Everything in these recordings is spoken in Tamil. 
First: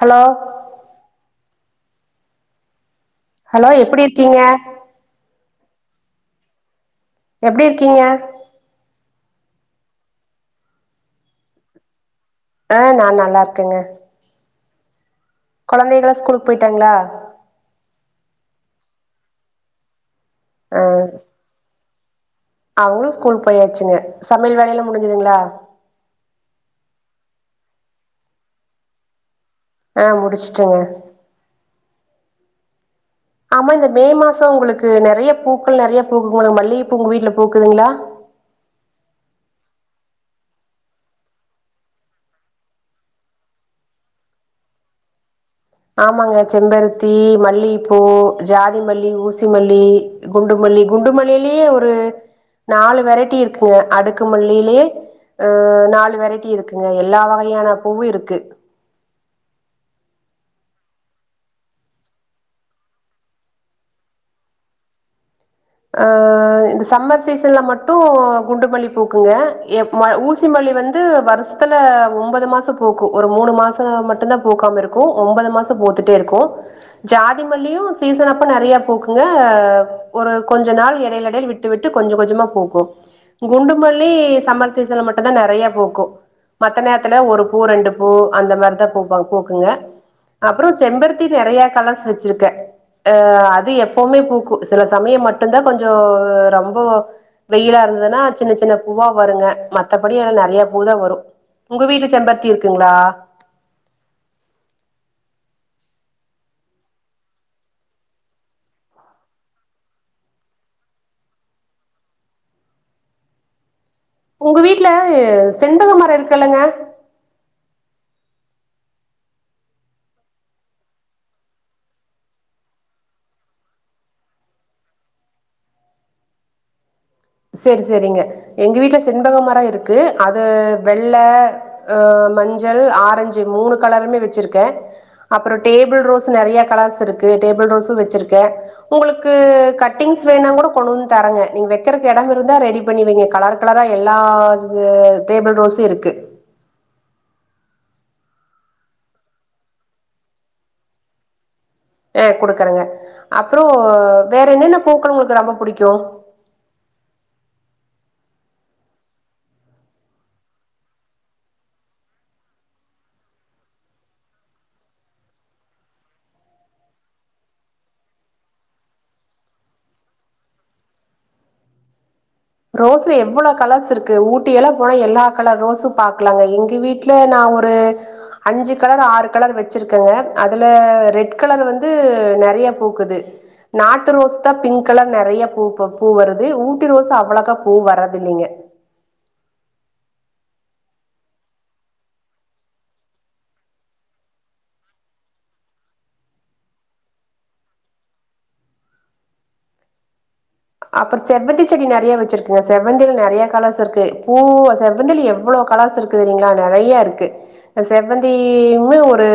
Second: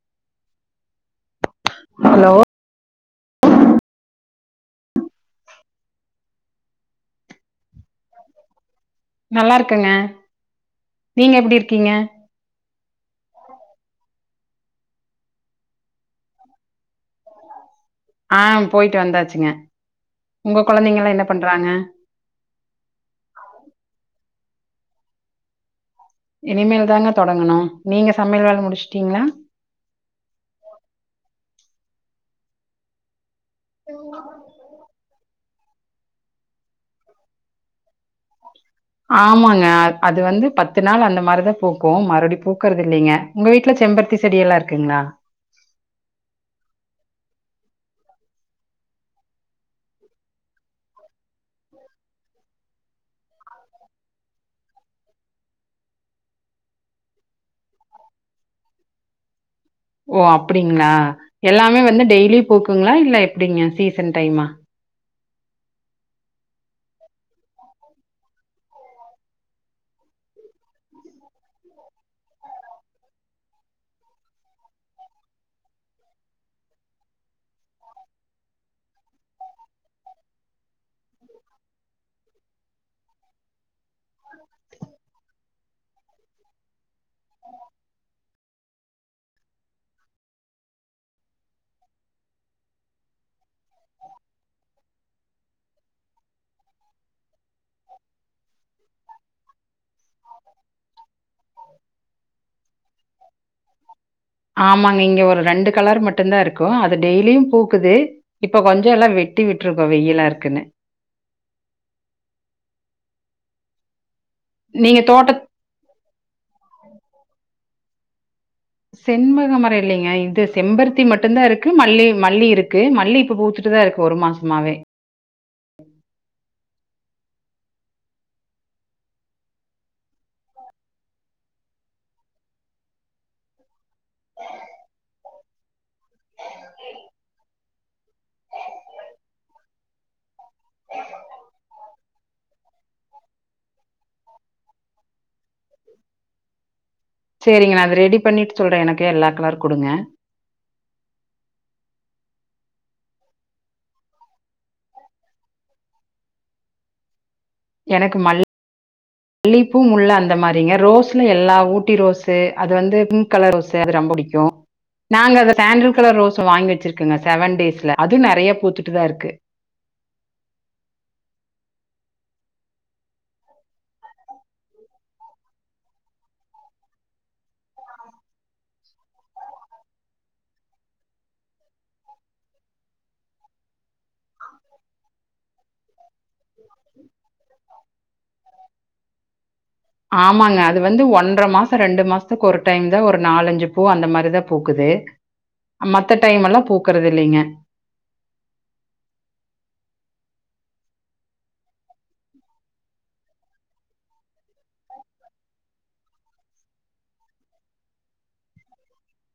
ஹலோ ஹலோ ஹலோ எப்டி இருக்கீங்க எப்டி இருக்கீங்க நல்லா இருக்கங்க நீங்க எப்டி இருக்கீங்க அ நா நல்லா இருக்கங்க கொழந்தைகல்லா ஸ்கூலுக்கு போயிட்டாங்களா ஆ போயிட்டு வந்தாச்சுங்க உங்க ஆ கொழந்தைங்கல்லா என்ன பண்றாங்க அவங்களு ஸ்கூல் போயாச்சுங்க சமையல் வேலையல்லா முடிஞ்சுதுங்களா இனிமேல் தாங்க தொடங்கணு நீங்க சமையல் வேல முடிச்சுட்டீங்களா ஆ முடிச்சுட்டங்க ஆமா இந்த மே மாசோ உங்களுக்கு நெறைய பூக்கள் நெறைய பூக்குமல்ல மல்லிகப்பூ உங்க வீட்டுல பூக்குதுங்களா ஆமாங்க அ அது வந்து பத்து நாள் அந்த மாரிதா பூக்கு மறுபடியு பூக்குறது இல்லைங்க உங்க வீட்டுல செம்பருத்தி செடி எல்லா இருக்குங்களா ஆமாங்க செம்பருத்தி மல்லிகைப்பூ ஜாதி மல்லி ஊசி மல்லி குண்டுமல்லி குண்டுமல்லிலேயே ஒரு நாலு வெரைட்டி இருக்குங்க அடுக்கு மல்லையிலயே அ நாலு வெரைட்டி இருக்குங்க எல்லா வகையான பூவு இருக்கு ஓ அப்டிங்களா எல்லாமே வந்து டெய்லி பூக்குங்களா இல்ல எப்டிங்க சீசன் டைமா ஆ இந்த சம்மர் சீசன்ல மட்டு குண்டுமல்லி பூக்குங்க எப் ஊசி மல்லி வந்து வருஷ த்துல ஒம்பது மாசோ பூக்கு ஒரு மூணு மாசோ மட்டு தா பூக்காம இருக்கு ஒம்பது மாசோ பூத்துட்டே இருக்கு ஜாதி மல்லியு சீசன் அப்ப நெறைய பூக்குங்க ஒரு கொஞ்ச நாள் எடையில எடையில் விட்டு விட்டு கொஞ்சோ கொஞ்சமா பூக்கு குண்டுமல்லி சம்மர் சீசன்ல மட்டும்தா நெறைய பூக்கு மத்த நேரத்துல ஒரு பூ ரெண்டு பூ அந்த மாதிரிதா பூப்பாங் பூக்குங்க அப்புறோ செம்பருத்தி நெறைய கலர்ஸ் வச்சிருக்கே அ அது எப்பவுமே பூக்கு சில சமய மட்டுதா கொஞ்சோ ரொம்போ வெயிலா இருந்ததுன்னா சின்ன சின்ன பூவா வருங்க மத்தபடி எல்லா நெறைய பூ தா வரு உங்க வீட்டுல செம்பர்த்தி இருக்குங்களா ஆமாங்க இங்க ஒரு ரெண்டு கலர் மட்டும்தா இருக்கு அது டெய்லியு பூக்குது இப்ப கொஞ்சோ எல்லா வெட்டி விட்டுருக்கோ வெயிலா இருக்குன்னு உங்க வீட்டுல நீங்க தோட்ட செண்பக மரோ இருக்கல்லங்க செண்மகமர இல்லைங்க இது செம்பருத்தி மட்டும்தா இருக்கு மல்லி மல்லி இருக்கு மல்லி இப்ப பூத்து து‌டுதா இருக்கு ஒரு மாசமாவே சேரி சேரிங்க எங்க வீட்டுல செண்பக மரோ இருக்கு அது வெள்ள அ மஞ்சள் ஆரஞ்சு மூணு கலருமே வச்சிருக்க அப்பறோ டேபிள் ரோஸ் நெறைய கலர்ஸ் இருக்கு டேபிள் ரோஸு வ்ச்சிருக்க உங்களுக்கு கட்டிங்ஸ் வேணா கூட கொண்டு வந்து தரங்க நீங்க வெக்கற இடம் இருந்தா ரெடி பண்ணி வைங்க கலர் கலரா எல்லா எ டேபிள் ரோஸு இருக்கு சேரிங்க நா அது ரெடி பண்ணிட்டு சொல்ற எனக்கு எல்லா கலர் குடுங்க ஆ குடுக்குறங்க அப்றோ வேற என்னென்ன பூக்கள் உங்களுக்கு ரொம்ப புடிக்கு எனக்கு மல் மல்லிப்பூ முள்ள அந்த மாரிங்க ரோஸ்லா எல்லா ஊட்டி ரோஸு அது வந்து ம் கலர் ரோசு அது ரொம்ப புடிக்கு நாங்க அத சாண்டில் கலர் ரோசு வாங்கி வச்சிருக்கங்க செவன் டேஸ்ல அது நெறைய பூத்துட்டு தா இருக்கு ரோஸ்ல எவ்ளோ கலர்ஸ் இருக்கு ஊட்டியெல்லா போனா எல்லா கலர் ரோஸு பாக்லாங்க எங்க வீட் ல நா ஒரு அஞ்சு கலர் ஆறு கலர் வச்சிருக்கங்க அதுல ரெட் கலர் வந்து நறைய பூக்குது நாட்டு ரோஸ் தா பிங்க் கலர் நறையா பூக்கும் பூ வருது ஊட்டி ரோஸ் அவ்ளோ கா பூ வர்றது இல்லைங்க ஆமாங்க அது வந்து ஒன்ற மாசம் ரெண்டு மாசத்துக்கு ஒரு டைம் தா ஒரு நாலஞ்சு பூ அந்த மாரிதா பூக்குது மத்த டைம்லா பூக்குறது இல்லைங்க அப்றோ செவ்வந்தி செடி நறையா வச்சிருக்குங்க செவ்வந்தில நறைய கலர்ஸ் இருக்கு பூ செவ்வந்தில எவ்ளோ கலர்ஸ் இருக் குதுங்ளா நறையா இருக்கு செவ்வந்திமே ஒரு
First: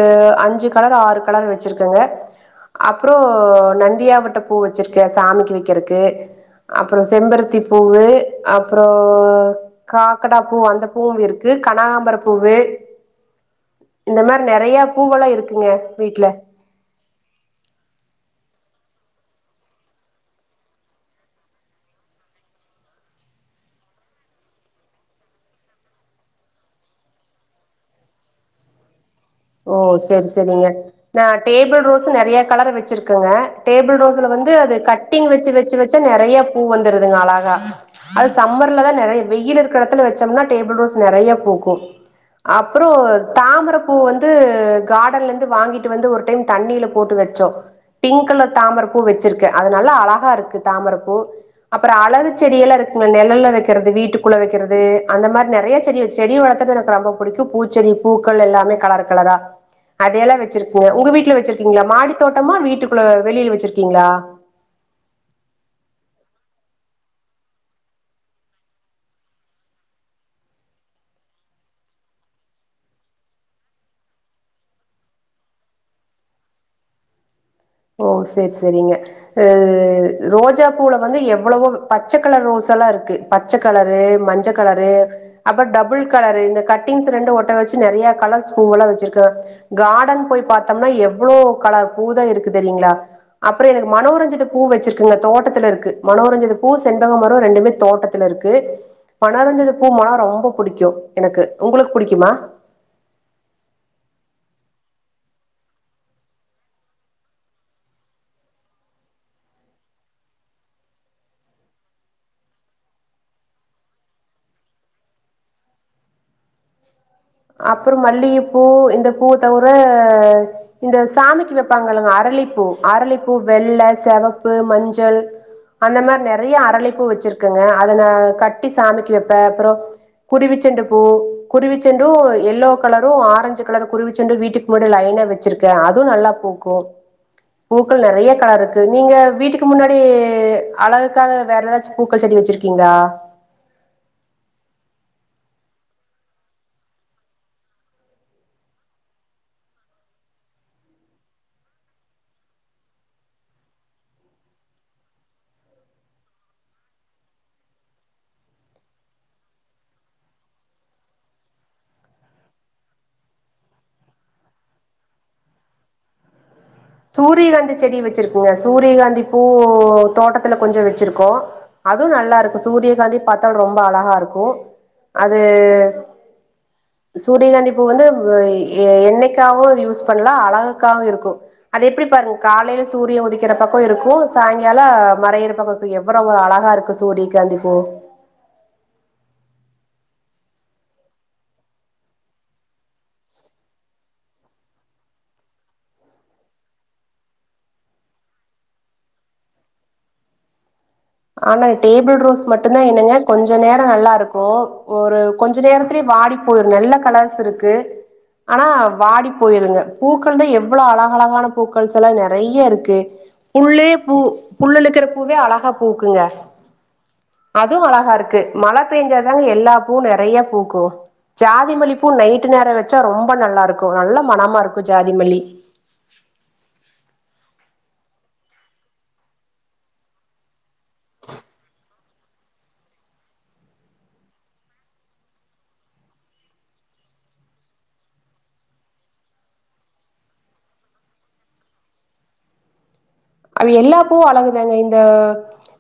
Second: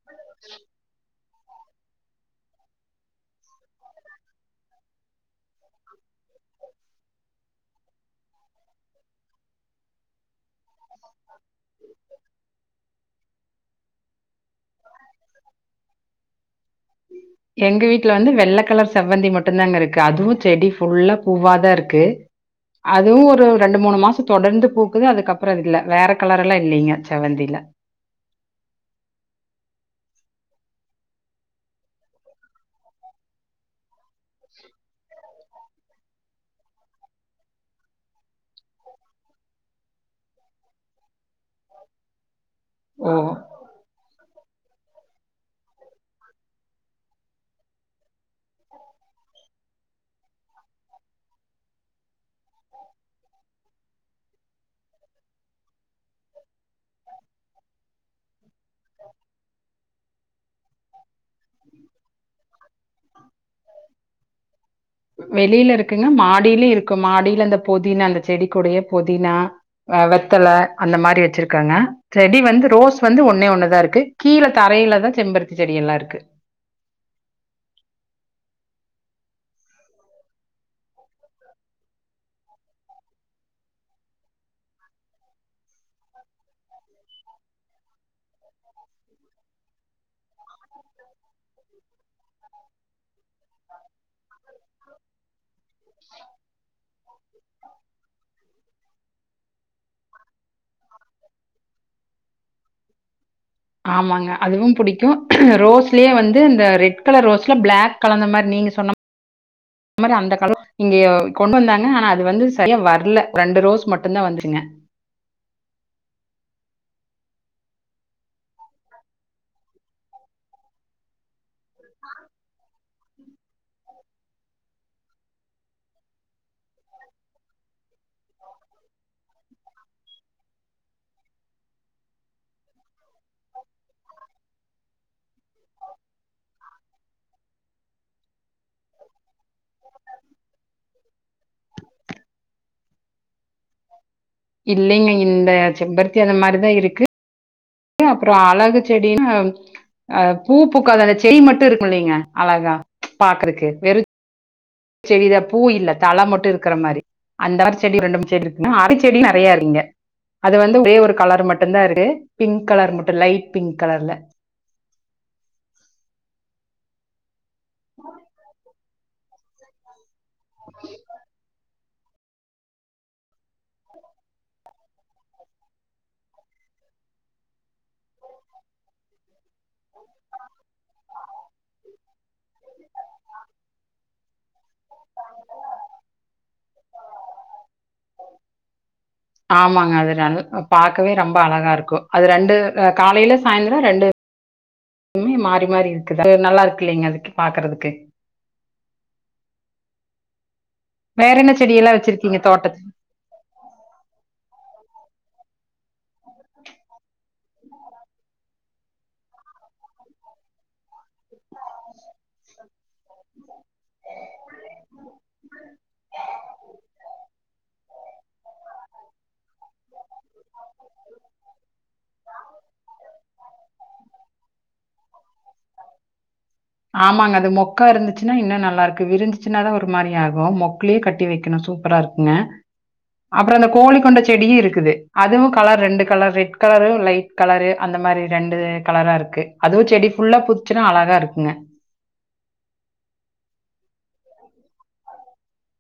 அஞ்சு கலர் ஆறு கலர் வச்சிருக்குங்க அப்றோ நந்தியாவட்ட பூ வச்சுருக்க சாமிக்கு வைக்கிறக்கு அப்றோ செம்பருத்தி பூவு அப்றோ காக்கட்டா பூ அந்த பூவும் இருக்கு கனகாம்பர பூவு இந்த மாரி நெறைய பூவெல்லா இருக்குங்க வீட்ல எங்க வீட்ல வந்து வெள்ள கலர் செவ்வந்தி மட்டு தாங்க இருக்கு அதுவு செடி ஃபுல்லா பூவா தா இருக்கு அதுவு ஒரு ரெண்டு மூணு மாசம் தொடர்ந்து பூக்குது அதுக்கப்றோ இல்ல வேற கலர் எல்லா இல்லைங்க செவந்தில ஓ சேர் செரிங்க நா டேபிள் ரோஸ்சு நறையா கலர் வச்சிருக்கங்க டேபிள் ரோஸ்ல வந்து அது கட் டிங் வச்சு வச்சு வச்சு நறையா பூ வந்துருதுங்க அழகா அது சம்மர்லதா நறையா வெயில் இருக்கிற இடத்துல வச்சோம்னா டேபிள் ரோஸ் நறையா பூக்கு அப்றோ ஓ! தாமர பூ வந் து கார்டன்ல இருந்து வாங்கிட்டு வந்து ஒரு டைம் தண்ணில போட்டு வச்சோ பிங்க் கலர் தாமரப்பூ வச்சிருக்க அது நல்லா அழகா இருக்கு தாமரப்பூ அப்றோ அழகு செடி எல்லா இருக்குங்க நெழல்ல வைக்கிறது வீட்டுக்குள்ள வக்கிறது அந்த மாரி நறையா செடி செடி வளர்க்கறது எனக்கு ரொம்ப புடிக்கு பூச்செடி பூக்கள் எல்லாமே கலர் கலரா அதெல்லா வச்சிருப்போ உங்க வீட்ல வச்சிருக்கீங்ளா மாடி தோட்டமா வீட்டுக்குள்ள வெளில் வச்சிருக் கீங்ளா வெளில இருக்குங்க மாடியிலியு இருக்கு மாடியில அந்த பொதினா அந்த செடிக்குடையே பொதினா வெத்தல அந்த மாரி வச்சிருக்கங்க செடி வந்து ரோஸ் வந்து ஒன்னே ஒண்ணுதா இருக்கு கீழ தரையில தா செம்பருத்தி செடி எல்லா இருக்கு ஓ சேர் செரிங்க அ ரோஜா பூல வந்து எவ்ளவோ பச்சக்கலர் ரோஸ் எல்லா இருக்கு பச்ச கலரு மஞ்ச கலரு அப்றோ டபுள் கலர் இந்த கட்டிங்ஸ் ரெண்டு ஒட்ட வச்சு நறைய கலர்ஸ் பூ எல்லா வச்சிருக்க கார்டன் போய் பார்த்தோம்னா எவ்ளோ கலர் பூ தா இருக் குது இல்லிங்ளா அப்றோ எனக்கு மனோரஞ்சித பூ வச்சிருக்கங்க தோட்டத்துல இருக் கு மனோரஞ்சித பூ செண்பக மரோ ரெண்டுமே தோட்டத்துல இருக்கு மனோரஞ்சித பூ மணோ ரொம்ப புடிக்கு எனக்கு உங்களுக்கு புடிக்குமா ஆமாங்க அதுவு புடிக்கு ரோஸ்லயே வந்து இந்த ரெட் கலர் ரோஸ்ல பிளாக் கலந்த மாரி நீங்க சொன்ன அந்த மாரி அந்த கலர் இங்க கொண்டு வந்தாங்க ஆனா அது வந்து சரியா வரல ரெண்டு ரோஸ் மட்டுந்தா வந்துச்சிங்க அப்பறோ மல்லிகைப்பூ இந்த பூவ தவிர இந்த சாமிக்கு வைப்பாங்க இல்லங்க அரளிப்பூ அரளிப்பூ வெள்ள, செவப்பு, மஞ்சள் அந்த மாரி நெறைய அரளிப்பூ வச்சிருக்கங்க அத நா கட்டி சாமிக்கு வைப்ப அப்பறோ குருவிச்செண்டுப்பூ குருவிச்செண்டு எல்லோ கலரும் ஆரஞ்சு கலரு குருவிச் செண்டு வீட்டுக்கு முன்னடி லைன்னா வெச்சிருக்கே அதுவு நல்லா பூக்கு பூக்கள் நறைய கலர் இருக்கு நீங்க வீட்டுக்கு முன்னாடி அழகுக்காக வேற ஏதாச் சு பூக்கள் செடி வச்சிருக்கீங்ளா இல்லைங்க இந்த செம்பருத்தி அந்த மாரிதா இருக்கு அப்பறோ அழகு செடினா அ பூ பூக்காத அந்த செடி மட்டு இருக்கு இல்லலைங்க அழகா பாக்குறக்கு வெறு செடிதா பூ இல்ல தழை மட்டு இருக்கற மாரி அந்தமாரி செடி ரெண்டு மூணு செடி இருக்குங்க அரளிச்செடியு நறையா இருக்குங்க அது வந்து ஒரே ஒரு கலர் மட்டுந்தா இருக்கு பிங்க் கலர் மட்டும் லைட் பிங்க் கலர்ல சூரியகாந்தி செடி வச்சிருக்குங்க சூரியகாந்தி பூ தோட்டத்துல கொஞ்சோ வச்சிருக்கோ அதுவு நல்லா இருக்கு சூரியகாந்தி பாத்தாலு ரொம்ப அழகா இருக்கு அது சூரியகாந்திப்பூ வந்து எ எண்ணைக்காவு அது யூஸ் பண்ணலா அழகுக்காவு இருக்கு, அது எப்டி பாருங்க காலையில சூரிய உதிக்கிற பக்கோ இருக்கு சாயங்கால மறையிர பக்கோ எவ்வர ஒரு அழகா இருக்கு சூரிய காந்திப் பூ ஆமாங்க அது நல் பாக்கவே ரொம்ப அழகா இருக்கு, அது ரெண்டு காலையில சாய்ந்தர ரெண்டு மே மாறி மாறி இருக்கு அது நல்லா இருக்கு இல்லலைங்க அதுக்கு பாக்குறதுக்கு வேற என்ன ஆனா செடியெல்லா டேபிள் வச்சிருக்கீங்க ரோஸ் மட்டுந்தா தோட்டத்துல என்னங்க கொஞ்ச நேர நல்லா இருக்கு ஒரு கொஞ்ச நேரத்துலயே வாடி போயிரு நல்ல கலர்ஸ் இருக்கு ஆனா வாடி போயிருங்க பூக்கள்தா எவ்வளோ அழகு அழகான பூக்கள்ஸ் எல்லா நெறைய இருக்கு புல்லே பூ புல்லுல இருக்கற பூவே அழகா பூக்குங்க அதுவு அழகா இருக்கு மழ பேஞ்சாதாங்க எல்லா பூவு நெறைய பூக்கு ஜாதி மல்லி பூ நைட்டு நேர வச்சா ரொம்ப நல்லா இருக்கு நல்ல மனமா இருக்கு ஜாதி மல்லி ஆமாங்க அது மொக்கா இருந்துச்சுனா இன்னு நல்லா இருக்கு விரிஞ்சிச்சுனாதா ஒரு மாரி ஆகு மெக் குலயே கட்டி வைக்கணு சூப்பரா இருக்கு ங்க அப்பறோ அந்த கோழி கொண்ட செடியு இருக்குது அதுவு கலர் ரெண்டு colour red colour light colour அந்த மாரி ரெண்டு கலரா இருக்கு அதுவு செடி ஃபுல்லா பூத்துச்சின்னா அழகா இருக்குங்க ஆ எல்லாப்பூவு அழகுதாங்க இந்த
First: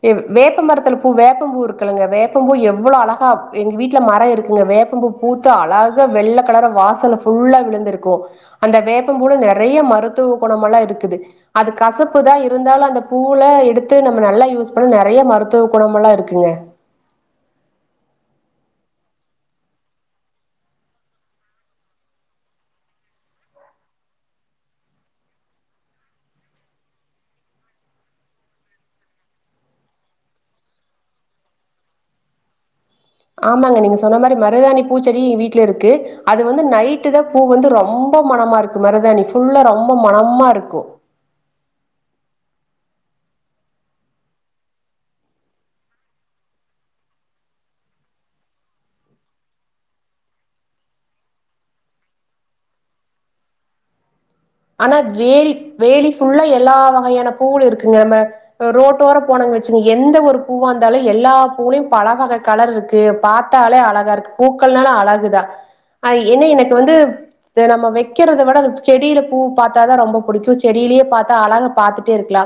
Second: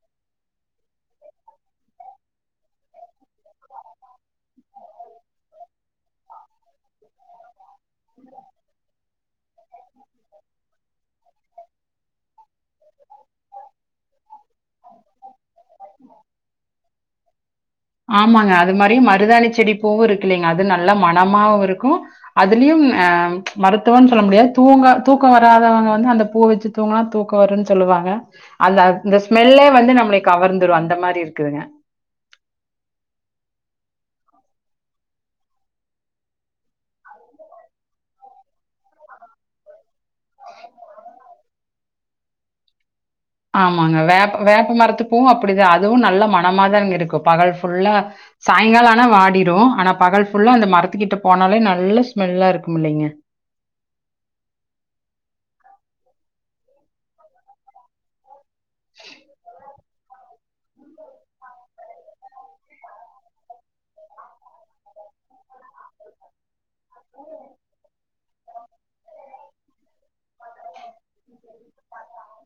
வே வேப்ப மரத்துல பூ வேப்பம் பூ இருக்கலங்க வேப்பம்பூ எவ்வளோ அழகா எங்க வீட்ல மரம் இருக்குதுங்க வேப்பம் பூ பூத்து அழகா வெள்ள கலர வாசல்ல ஃபுல்லா விழுந்துருக்கு அந்த வேப்பம்பூவுல நெறைய மருத்துவ குணம் எல்லா இருக்குது அது கசப் ப்புதா இருந்தாலு அந்த பூவுலா எடுத்து நம்ம நல்லா யூஸ் பண்ண நெறைய மருத்துவ குணமல்லா இருக்குங்க ஆமாங்க அது மாரி மருதாணிச்செடி பூவு இருக்குல்லைங்க அது நல்லா மனமாவு இருக்கு அதுலயு அ மருத்துவனு சொல்ல முடியாது தூங்க தூக்கம் வராதவங்க வந்து அந்த பூ வச்சு தூங்கனா தூக்க வரும்ன்னு சொல்லுவாங்க அந்த அந்த ஸ்மெல்லே வந்து நம்மளை கவர்ந்துரு அந்த மாரி இருக்குதுங்க ஆமாங்க நீங்க சொன்ன மாதிரி மருதாணி பூச்செடி எங்க வீட்ல இருக்கு அது வந்து நைட்டு தா பூ வந்து ரொம்ப மனமா இருக்கு மருதாணி புல்லா ரொம்ப மனமா இருக்கும் ஆமாங்க வேப்ப வேப்ப மரத்துப்பூவும் அப்படிதா அதுவும் நல்ல மனமாதாங்க இருக்கு பகல் ஃபுல்லா சாயங்காலோ ஆனா வாடிடும் ஆனா பகல் ஃபுல்லா அந்த மரத்துக்கிட்ட போனாலே நல்ல ஸ்மெல்லா இருக்கும் இல்லைங்க ஆனா வேலி வேலி ஃபுல்லா எல்லா வகையான பூவுள் இருக்குங்க நம்ம ரோட்டோரோ போனோன் வச்சு எந்த ஒரு பூவா இருந்தாலும் எல்லா பூவுலயு பலவக கலர் இருக்கு பாத்தாலே அழகா இருக்கு பூக்கள்னால அழகுதா என்ன எனக்கு வந்து நம்ம வைக்கிறத விட அது செடியில பூ பாத்தாதா ரொம்ப பிடிக்கும் செடியிலேயே பாத்தா அழக பாத்துட்டே இருக்கலா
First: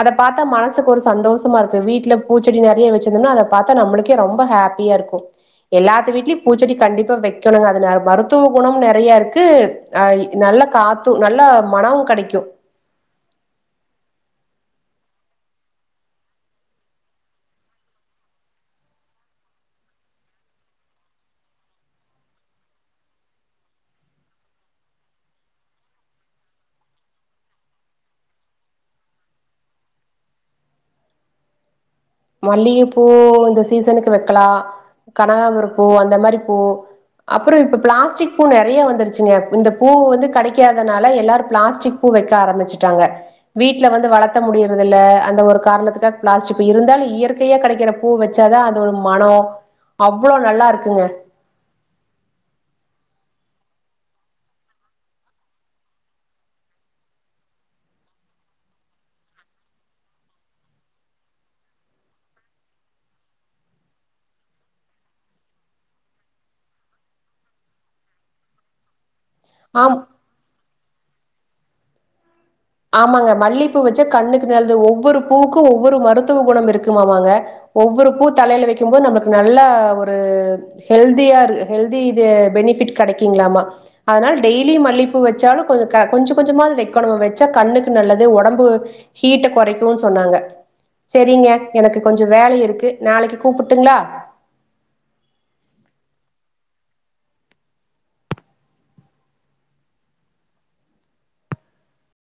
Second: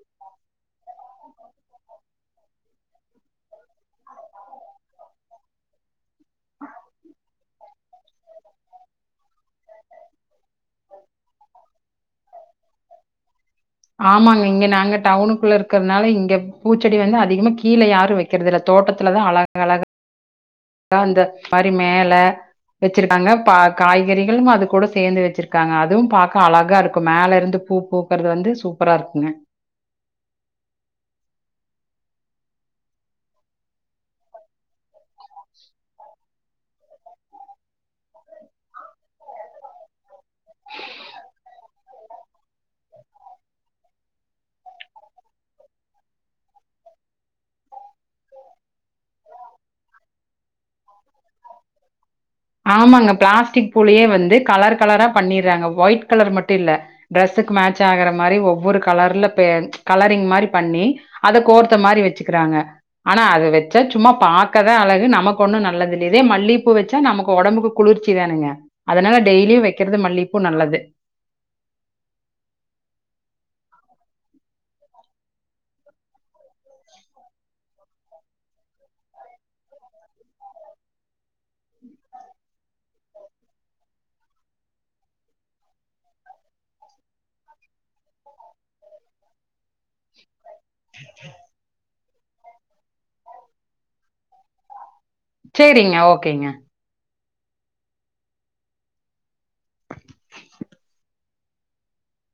அத பாத்தா மனசுக்கு ஒரு சந்தோஷமா இருக்கு வீட்டுல பூச்செடி நிறைய வச்சிருந்தோன்னா அத பாத்தா நம்மளுக்கே ரொம்ப ஹேப் பியா இருக்கும் எல்லாத்து வீட்டு லயும் பூச்செடி கண்டிப்பா வைக்கணுங்க அதுல மருத்துவ குணம் நெறைய இருக்கு நல்ல காத்து நல்லா மனமும் கடைக்கும் ஆமாங்க இங்க நாங்க டவுனுக்குள்ள இருக்கறனால இங்க பூச்செடி வந்து அதிகமா கீழ யாரும் வைக்க கறதில்ல தோட்டத்தில தா அழக் அழகா கா அந்த மாரி மேல வச்சிருக்காங்க பா காய்கறிகளும் அது கூட சேந்து வச்சிருக்காங்க அதுவும் பாக்க அழகா இருக்கும் மேல இருந்து பூ பூக்கறது வந்து சூப்பரா இருக்குங்க மல்லியப்பூ இந்த சீசனுக்கு வைக்கலா கனகாம்பரப்பூ அந்த மாரி பூ அப்றோ இப்ப பிளாஸ்டிக் பூ நெறைய வந்துருச்சுங்க இந்த பூ வந்து கடைக்காதனால எல்லாரு பிளாஸ்டிக் பூவைக்க ஆரம்பிச்சுட்டாங்க வீட்டுல வந்து வளத்த முடியறதில்ல அந்த ஒரு காரணத்துக்கா பிளாஸ்டிக் பூ இருந்தாலு இயற்கையா கடைக்கிற பூ வச்சாதா அது ஒரு மனோ அவ்ளோ நல்லா இருக்குங்க ஆமாங்க பிளாஸ்டிக் பூலயே வந்து கலர் கலரா பண்ணிறாங்க ஒயிட் கலர் மட்டும் இல்ல ட்ரெஸ்ஸுக்கு மேட்ச் ஆகுற மாரி ஒவ்வொரு கலர்ல பே கலரிங் மாரி பண்ணி அத கோர்த்த மாரி வச்சுக்கிறாங்க ஆனா அது வச்சா சும்மா பாக்கதா அழகு நமக்கு ஒண்ணு நல்லது இல்ல இதே மல்லியப்பூ வச்சா நமக்கு இப்ப ஒடம்புக்கு குளிர்ச்சி தானுங்க அதனால டெய்லியும் ஆம் வைக்கறது மல்லியப்பூ நல்லது ஆமாங்க மல்லிப்பூ வச்சா கண்ணுக்கு நல்லது ஒவ்வொரு பூக்கும் ஒவ்வொரு மருத்துவ குணம் இருக்குமாமாங்க ஒவ்வொரு பூ தலையில வைக்கும்போது நம்மளுக்கு நல்லா ஒரு ஹெல்தியா இருக்கு ஹெல்தி இது பெனிபிட் கெடைக்கங்களாமா அதனால டெய்லி மல்லிப்பூ வச்சாலும் கொஞ்சோ கொஞ்ச கொஞ்சமாவது வைக்கணு வச் வச்சா கண்ணுக்கு நல்லது ஒடம்பு ஹீட்ட கொறைக்குன்னு சொன்னாங்க சரிங்க எனக்கு கொஞ்சோ வேலை இருக்கு நாளைக்கு கூப்பிட்டுங்களா சேரிங்க ஓகேங்க